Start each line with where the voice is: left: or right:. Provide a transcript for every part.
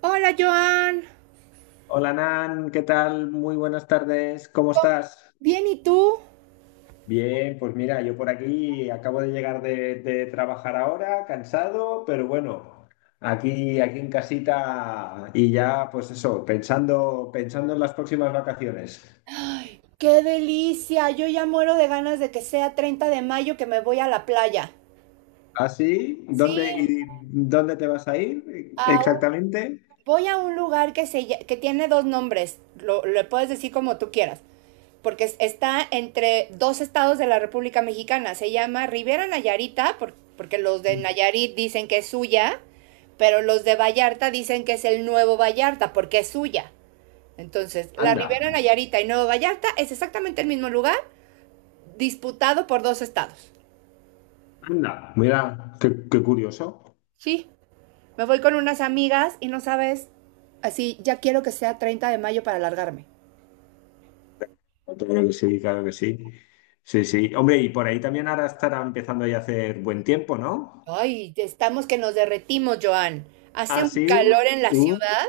right: Hola, Joan.
left: Hola Nan, ¿qué tal? Muy buenas tardes, ¿cómo estás?
right: Bien, ¿y tú?
left: Bien, pues mira, yo por aquí acabo de llegar de trabajar ahora, cansado, pero bueno, aquí en casita y ya pues eso, pensando, pensando en las próximas vacaciones.
right: Ay, qué delicia. Yo ya muero de ganas de que sea 30 de mayo que me voy a la playa.
left: ¿Ah, sí?
right: Sí,
left: ¿Y dónde te vas a ir
right: a un-
left: exactamente?
right: voy a un lugar que tiene dos nombres. Lo puedes decir como tú quieras. Porque está entre dos estados de la República Mexicana. Se llama Rivera Nayarita, porque los de Nayarit dicen que es suya, pero los de Vallarta dicen que es el nuevo Vallarta, porque es suya. Entonces, la
left: Anda,
right: Ribera Nayarita y Nuevo Vallarta es exactamente el mismo lugar, disputado por dos estados.
left: anda, mira, qué curioso.
right: Sí, me voy con unas amigas y no sabes, así ya quiero que sea 30 de mayo para largarme.
left: Claro que sí, claro que sí. Sí, sí. Hombre, y por ahí también ahora estará empezando ya a hacer buen tiempo, ¿no?
right: Ay, estamos que nos derretimos, Joan. Hace
left: Ah,
right: un
left: sí.
right: calor en la ciudad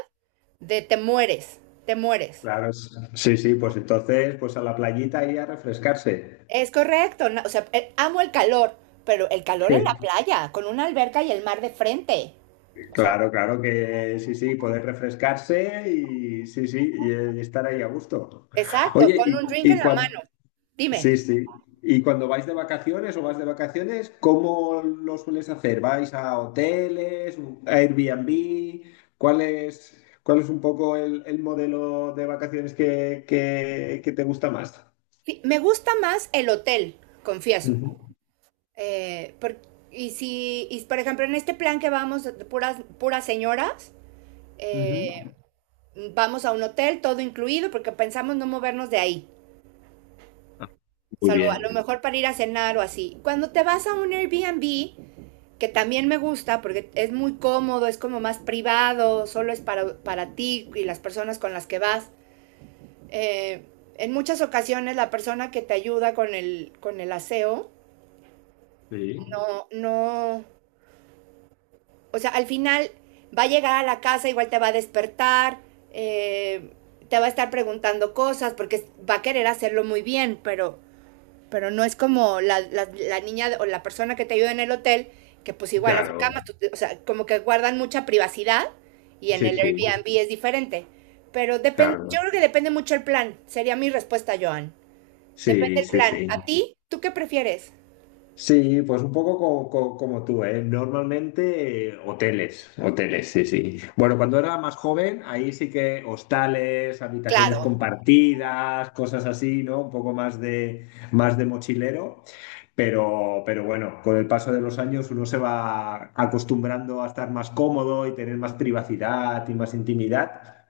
right: de te mueres, te mueres.
left: Claro, sí, sí, pues entonces, pues a la playita y a refrescarse.
right: Es correcto, no, o sea, amo el calor, pero el calor en la playa, con una alberca y el mar de frente. O sea,
left: Claro, claro que sí, sí, poder refrescarse y sí, sí, y, estar ahí a gusto.
right: exacto,
left: Oye,
right: con un drink en la mano. Dime.
left: sí, sí. ¿Y cuando vais de vacaciones o vas de vacaciones, cómo lo sueles hacer? ¿Vais a hoteles, a Airbnb? ¿Cuál es un poco el modelo de vacaciones que te gusta más?
right: Me gusta más el hotel, confieso.
left: Ujú,
right: Eh, por- y si, y por ejemplo, en este plan que vamos, de puras señoras, eh,
left: ujú.
right: vamos a un hotel, todo incluido, porque pensamos no movernos de ahí,
left: Ah, muy
right: salvo a lo
left: bien.
right: mejor para ir a cenar o así. Cuando te vas a un Airbnb, que también me gusta, porque es muy cómodo, es como más privado, solo es para ti y las personas con las que vas. eh, en muchas ocasiones la persona que te ayuda con el aseo.
left: Sí,
right: No, no. O sea, al final va a llegar a la casa, igual te va a despertar, eh, te va a estar preguntando cosas, porque va a querer hacerlo muy bien, pero no es como la niña o la persona que te ayuda en el hotel, que pues igual las
left: claro.
right: camas, o sea, como que guardan mucha privacidad y en
left: Sí,
right: el
left: sí,
right: Airbnb es diferente. Pero depende, yo
left: claro.
right: creo que depende mucho el plan, sería mi respuesta, Joan. Depende
left: Sí,
right: el
left: sí,
right: plan.
left: sí.
right: ¿A ti? ¿Tú qué prefieres?
left: Sí, pues un poco como, tú, ¿eh? Normalmente hoteles, hoteles, sí, sí. Bueno, cuando era más joven, ahí sí que hostales, habitaciones
right: Claro.
left: compartidas, cosas así, ¿no? Un poco más de, mochilero. Pero bueno, con el paso de los años uno se va acostumbrando a estar más cómodo y tener más privacidad y más intimidad.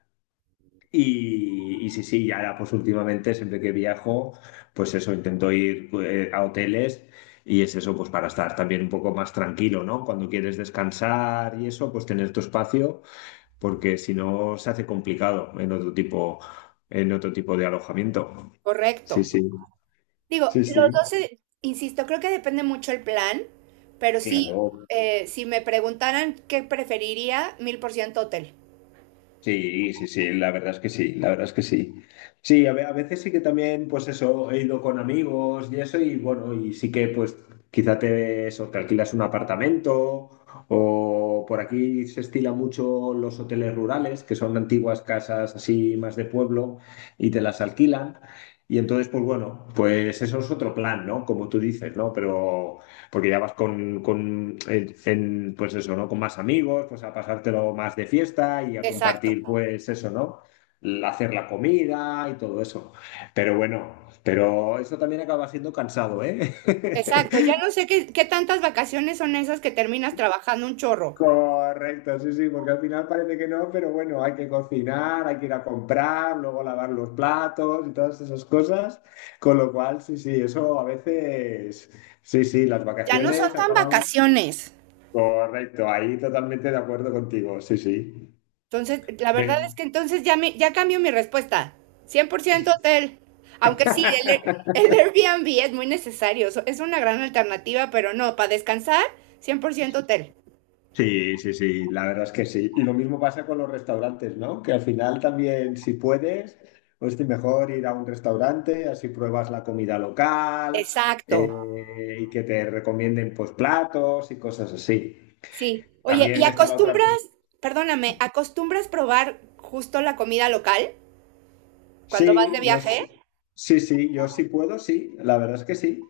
left: Y sí, sí, y ahora pues últimamente siempre que viajo, pues eso, intento ir a hoteles y es eso, pues para estar también un poco más tranquilo, ¿no? Cuando quieres descansar y eso, pues tener tu espacio, porque si no se hace complicado en otro tipo de alojamiento.
right: Correcto.
left: Sí, sí.
right: Digo,
left: Sí,
right: los
left: sí.
right: 12, insisto, creo que depende mucho el plan, pero sí,
left: Claro,
right: si me preguntaran qué preferiría, mil por ciento hotel.
left: sí, sí, sí, la verdad es que sí, la verdad es que sí. Sí, a, a veces sí que también, pues eso, he ido con amigos y eso, y bueno, y sí que pues quizá te alquilas un apartamento o por aquí se estila mucho los hoteles rurales, que son antiguas casas así más de pueblo y te las alquilan. Y entonces, pues bueno, pues eso es otro plan, ¿no? Como tú dices, ¿no? Pero porque ya vas con pues eso, ¿no? Con más amigos, pues a pasártelo más de fiesta y a
right: Exacto,
left: compartir, pues eso, ¿no? Hacer la comida y todo eso. Pero bueno, pero eso también acaba siendo cansado, ¿eh?
right: exacto. Ya no sé qué, qué tantas vacaciones son esas que terminas trabajando un chorro.
left: Correcto, sí, sí, porque al final parece que no, pero bueno, hay que cocinar, hay que ir a comprar, luego lavar los platos y todas esas cosas. Con lo cual, sí, sí, eso a veces, sí, sí, las
right: Ya no son
left: vacaciones
right: tan
left: acaban.
right: vacaciones.
left: Correcto, ahí totalmente de acuerdo contigo, sí, sí.
right: Entonces, la verdad
left: Ve.
right: es que entonces ya, ya cambio mi respuesta. 100% hotel. Aunque sí, el, Air- el Airbnb es muy necesario. Es una gran alternativa, pero no, para descansar, cien por ciento hotel.
left: Sí, sí, sí, la verdad es que sí. Y lo mismo pasa con los restaurantes, ¿no? Que al final también, si puedes, pues te mejor ir a un restaurante, así pruebas la comida local
right: Exacto.
left: y que te recomienden pues platos y cosas así.
right: Sí. Oye, ¿y
left: También está la otra.
right: acostumbras, perdóname, acostumbras probar justo la comida local cuando vas de
left: Sí, yo
right: viaje?
left: sí, sí, sí, yo sí puedo, sí, la verdad es que sí.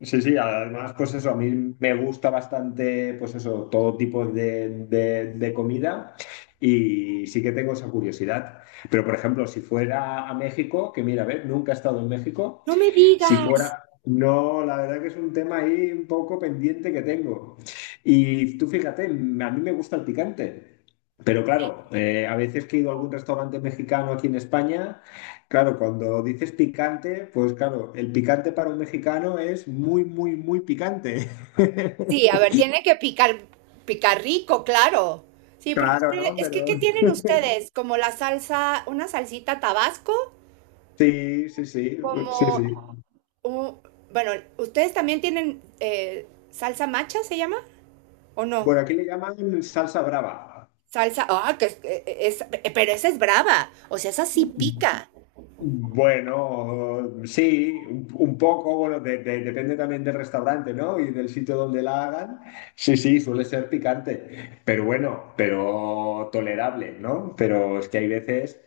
left: Sí, sí, además, pues eso, a mí me gusta bastante, pues eso, todo tipo de, de comida y sí que tengo esa curiosidad. Pero, por ejemplo, si fuera a México, que mira, a ver, nunca he estado en México,
right: No me
left: si
right: digas.
left: fuera, no, la verdad que es un tema ahí un poco pendiente que tengo. Y tú fíjate, a mí me gusta el picante. Pero claro, a veces que he ido a algún restaurante mexicano aquí en España, claro, cuando dices picante, pues claro, el picante para un mexicano es muy, muy, muy picante.
right: Sí, a ver, tiene que picar, picar rico, claro. Sí, porque
left: Claro, ¿no?
right: es que,
left: Pero
right: ¿qué tienen ustedes? Como la salsa, una salsita Tabasco,
left: sí, sí, sí, sí,
right: como,
left: sí.
right: un- bueno, ¿ustedes también tienen salsa macha, se llama? ¿O no?
left: Bueno, aquí le llaman salsa brava.
right: Salsa, ah, que es, pero esa es brava, o sea, esa sí pica.
left: Bueno, sí, un poco, bueno, depende también del restaurante, ¿no? Y del sitio donde la hagan. Sí, sí, suele ser picante, pero bueno, pero tolerable, ¿no? Pero es que hay veces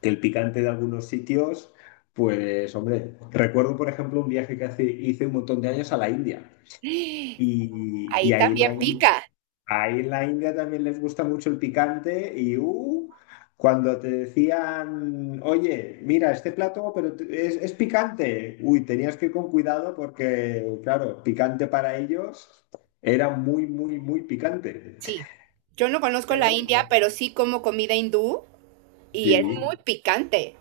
left: que el picante de algunos sitios, pues, hombre, recuerdo, por ejemplo, un viaje que hice un montón de años a la India y,
right: Ahí
left: y ahí en
right: también
left: la India.
right: pica.
left: Ahí en la India también les gusta mucho el picante y cuando te decían, oye, mira, este plato, pero es picante. Uy, tenías que ir con cuidado porque, claro, picante para ellos era muy, muy, muy picante.
right: Sí, yo no conozco
left: Pero
right: la India,
left: bueno,
right: pero sí como comida hindú y es muy
left: sí.
right: picante.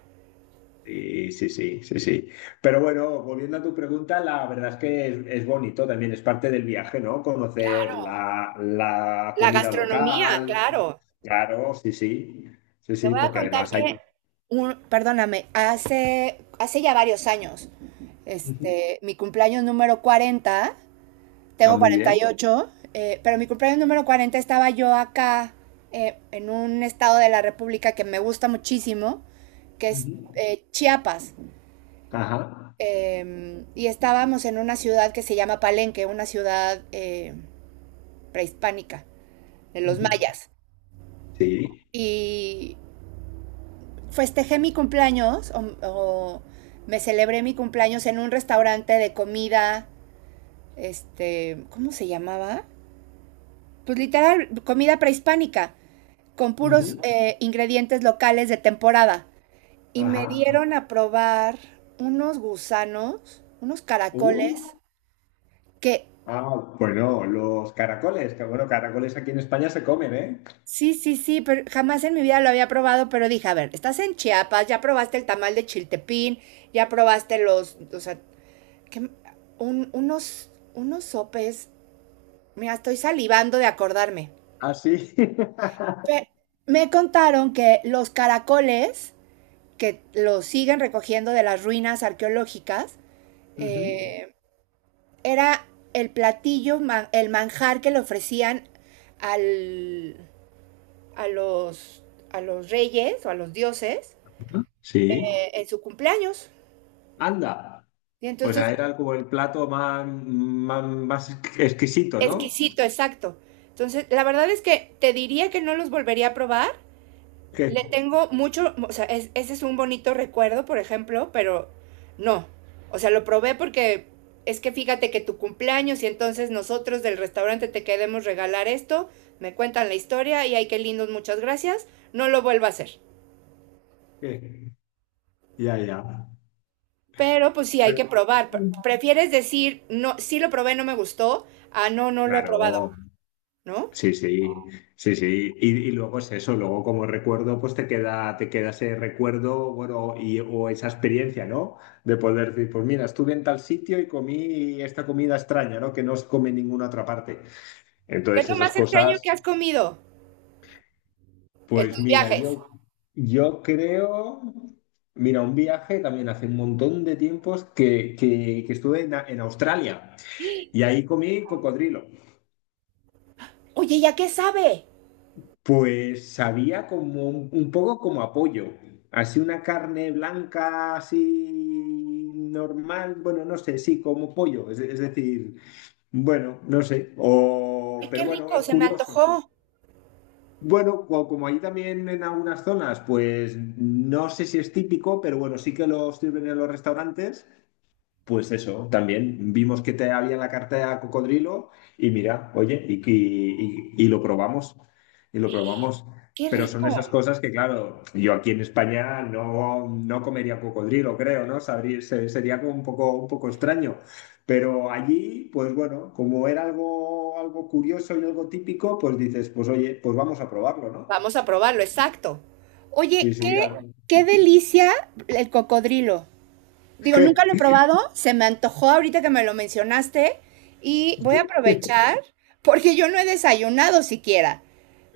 left: Sí, sí, sí, sí, sí. Pero bueno, volviendo a tu pregunta, la verdad es que es, bonito también, es parte del viaje, ¿no? Conocer
right: Claro.
left: la
right: La
left: comida
right: gastronomía,
left: local.
right: claro.
left: Claro, sí, sí. Sí,
right: Te
left: sí,
right: voy a
left: porque
right: contar
left: además hay...
right: que, perdóname, hace ya varios años,
left: Ujú.
right: este, mi cumpleaños número 40,
left: Ah,
right: tengo
left: muy bien.
right: 48, pero mi cumpleaños número 40 estaba yo acá en un estado de la República que me gusta muchísimo, que es
left: Ujú.
right: Chiapas.
left: Ajá.
right: Y estábamos en una ciudad que se llama Palenque, una ciudad prehispánica, de los
left: Ujú.
right: mayas.
left: Sí.
right: Y festejé mi cumpleaños, o me celebré mi cumpleaños en un restaurante de comida, este, ¿cómo se llamaba? Pues literal, comida prehispánica, con puros
left: Ujú.
right: ingredientes locales de temporada. Y me
left: Ajá.
right: dieron a probar unos gusanos, unos
left: Uh.
right: caracoles, que
left: Ah, bueno, los caracoles, que bueno, caracoles aquí en España se comen, ¿eh?
right: sí, sí, sí, pero jamás en mi vida lo había probado, pero dije, a ver, estás en Chiapas, ya probaste el tamal de chiltepín, ya probaste los, o sea, ¿qué? Unos, unos sopes, mira, estoy salivando de acordarme.
left: Ah, sí.
right: Pe- me contaron que los caracoles, que los siguen recogiendo de las ruinas arqueológicas,
left: Ujú.
right: eh, era el platillo, el manjar que le ofrecían al, a los, a los reyes o a los dioses
left: Sí.
right: en su cumpleaños.
left: Anda.
right: Y
left: O
right: entonces,
left: sea, era como el plato más, más, más exquisito, ¿no?
right: exquisito, exacto. Entonces, la verdad es que te diría que no los volvería a probar.
left: Que,
right: Le tengo mucho, o sea, ese es un bonito recuerdo, por ejemplo, pero no. O sea, lo probé porque es que fíjate que tu cumpleaños y entonces nosotros del restaurante te queremos regalar esto, me cuentan la historia y ay, qué lindos, muchas gracias, no lo vuelvo a hacer.
left: que- Ya, ya.
right: Pero pues sí, hay
left: Pero-
right: que probar. Prefieres decir, no, sí lo probé, no me gustó, ah, no, no lo he probado,
left: Claro,
right: ¿no?
left: sí, sí, sí, sí. Y luego es eso, luego como recuerdo, pues te queda, ese recuerdo, bueno, o esa experiencia, ¿no? De poder decir, pues mira, estuve en tal sitio y comí esta comida extraña, ¿no? Que no se come en ninguna otra parte.
right: ¿Qué es
left: Entonces
right: lo
left: esas
right: más extraño que
left: cosas.
right: has comido en
left: Pues
right: tus
left: mira,
right: viajes?
left: yo creo, mira, un viaje también hace un montón de tiempos que estuve en, en Australia y
right: ¡Ah!
left: ahí comí cocodrilo.
right: Oye, ¿ya qué sabe?
left: Pues sabía como un poco como apoyo, así una carne blanca, así normal, bueno, no sé, sí, como pollo, es decir, bueno, no sé,
right: Ay, qué
left: pero bueno,
right: rico, se me
left: curioso.
right: antojó.
left: Bueno, como ahí también en algunas zonas, pues no sé si es típico, pero bueno, sí que lo sirven en los restaurantes. Pues eso, también vimos que te había en la carta de cocodrilo y mira, oye, y lo probamos, y lo probamos.
right: Qué
left: Pero son
right: rico.
left: esas cosas que, claro, yo aquí en España no, no comería cocodrilo, creo, ¿no? Sabría, sería como un poco extraño. Pero allí, pues bueno, como era algo, algo curioso y algo típico, pues dices, pues oye, pues vamos a probarlo, ¿no?
right: Vamos a probarlo, exacto.
left: Sí,
right: Oye, qué,
left: sí.
right: qué delicia el cocodrilo. Digo, nunca lo he probado, se me antojó ahorita que me lo mencionaste y voy a aprovechar porque yo no he desayunado siquiera.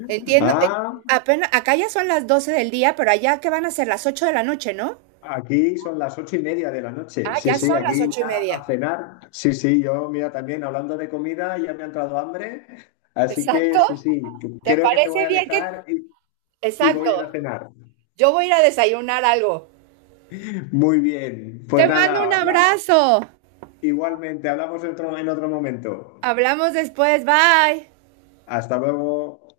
right: Entiendo,
left: Ah,
right: apenas, acá ya son las 12 del día, pero allá que van a ser las 8 de la noche, ¿no?
left: aquí son las 8:30 de la noche.
right: Ah,
left: Sí,
right: ya
left: sí,
right: son las
left: aquí
right: ocho y
left: ya a
right: media.
left: cenar. Sí, sí, yo, mira, también hablando de comida, ya me ha entrado hambre. Así que
right: Exacto.
left: sí, sí,
right: ¿Te
left: creo que te voy
right: parece
left: a
right: bien
left: dejar
right: que...
left: y
right: Exacto.
left: voy a ir a cenar.
right: Yo voy a ir a desayunar algo.
left: Muy bien, pues
right: Te mando
left: nada,
right: un
left: habla,
right: abrazo.
left: igualmente, hablamos en otro momento.
right: Hablamos después. Bye.
left: Hasta luego.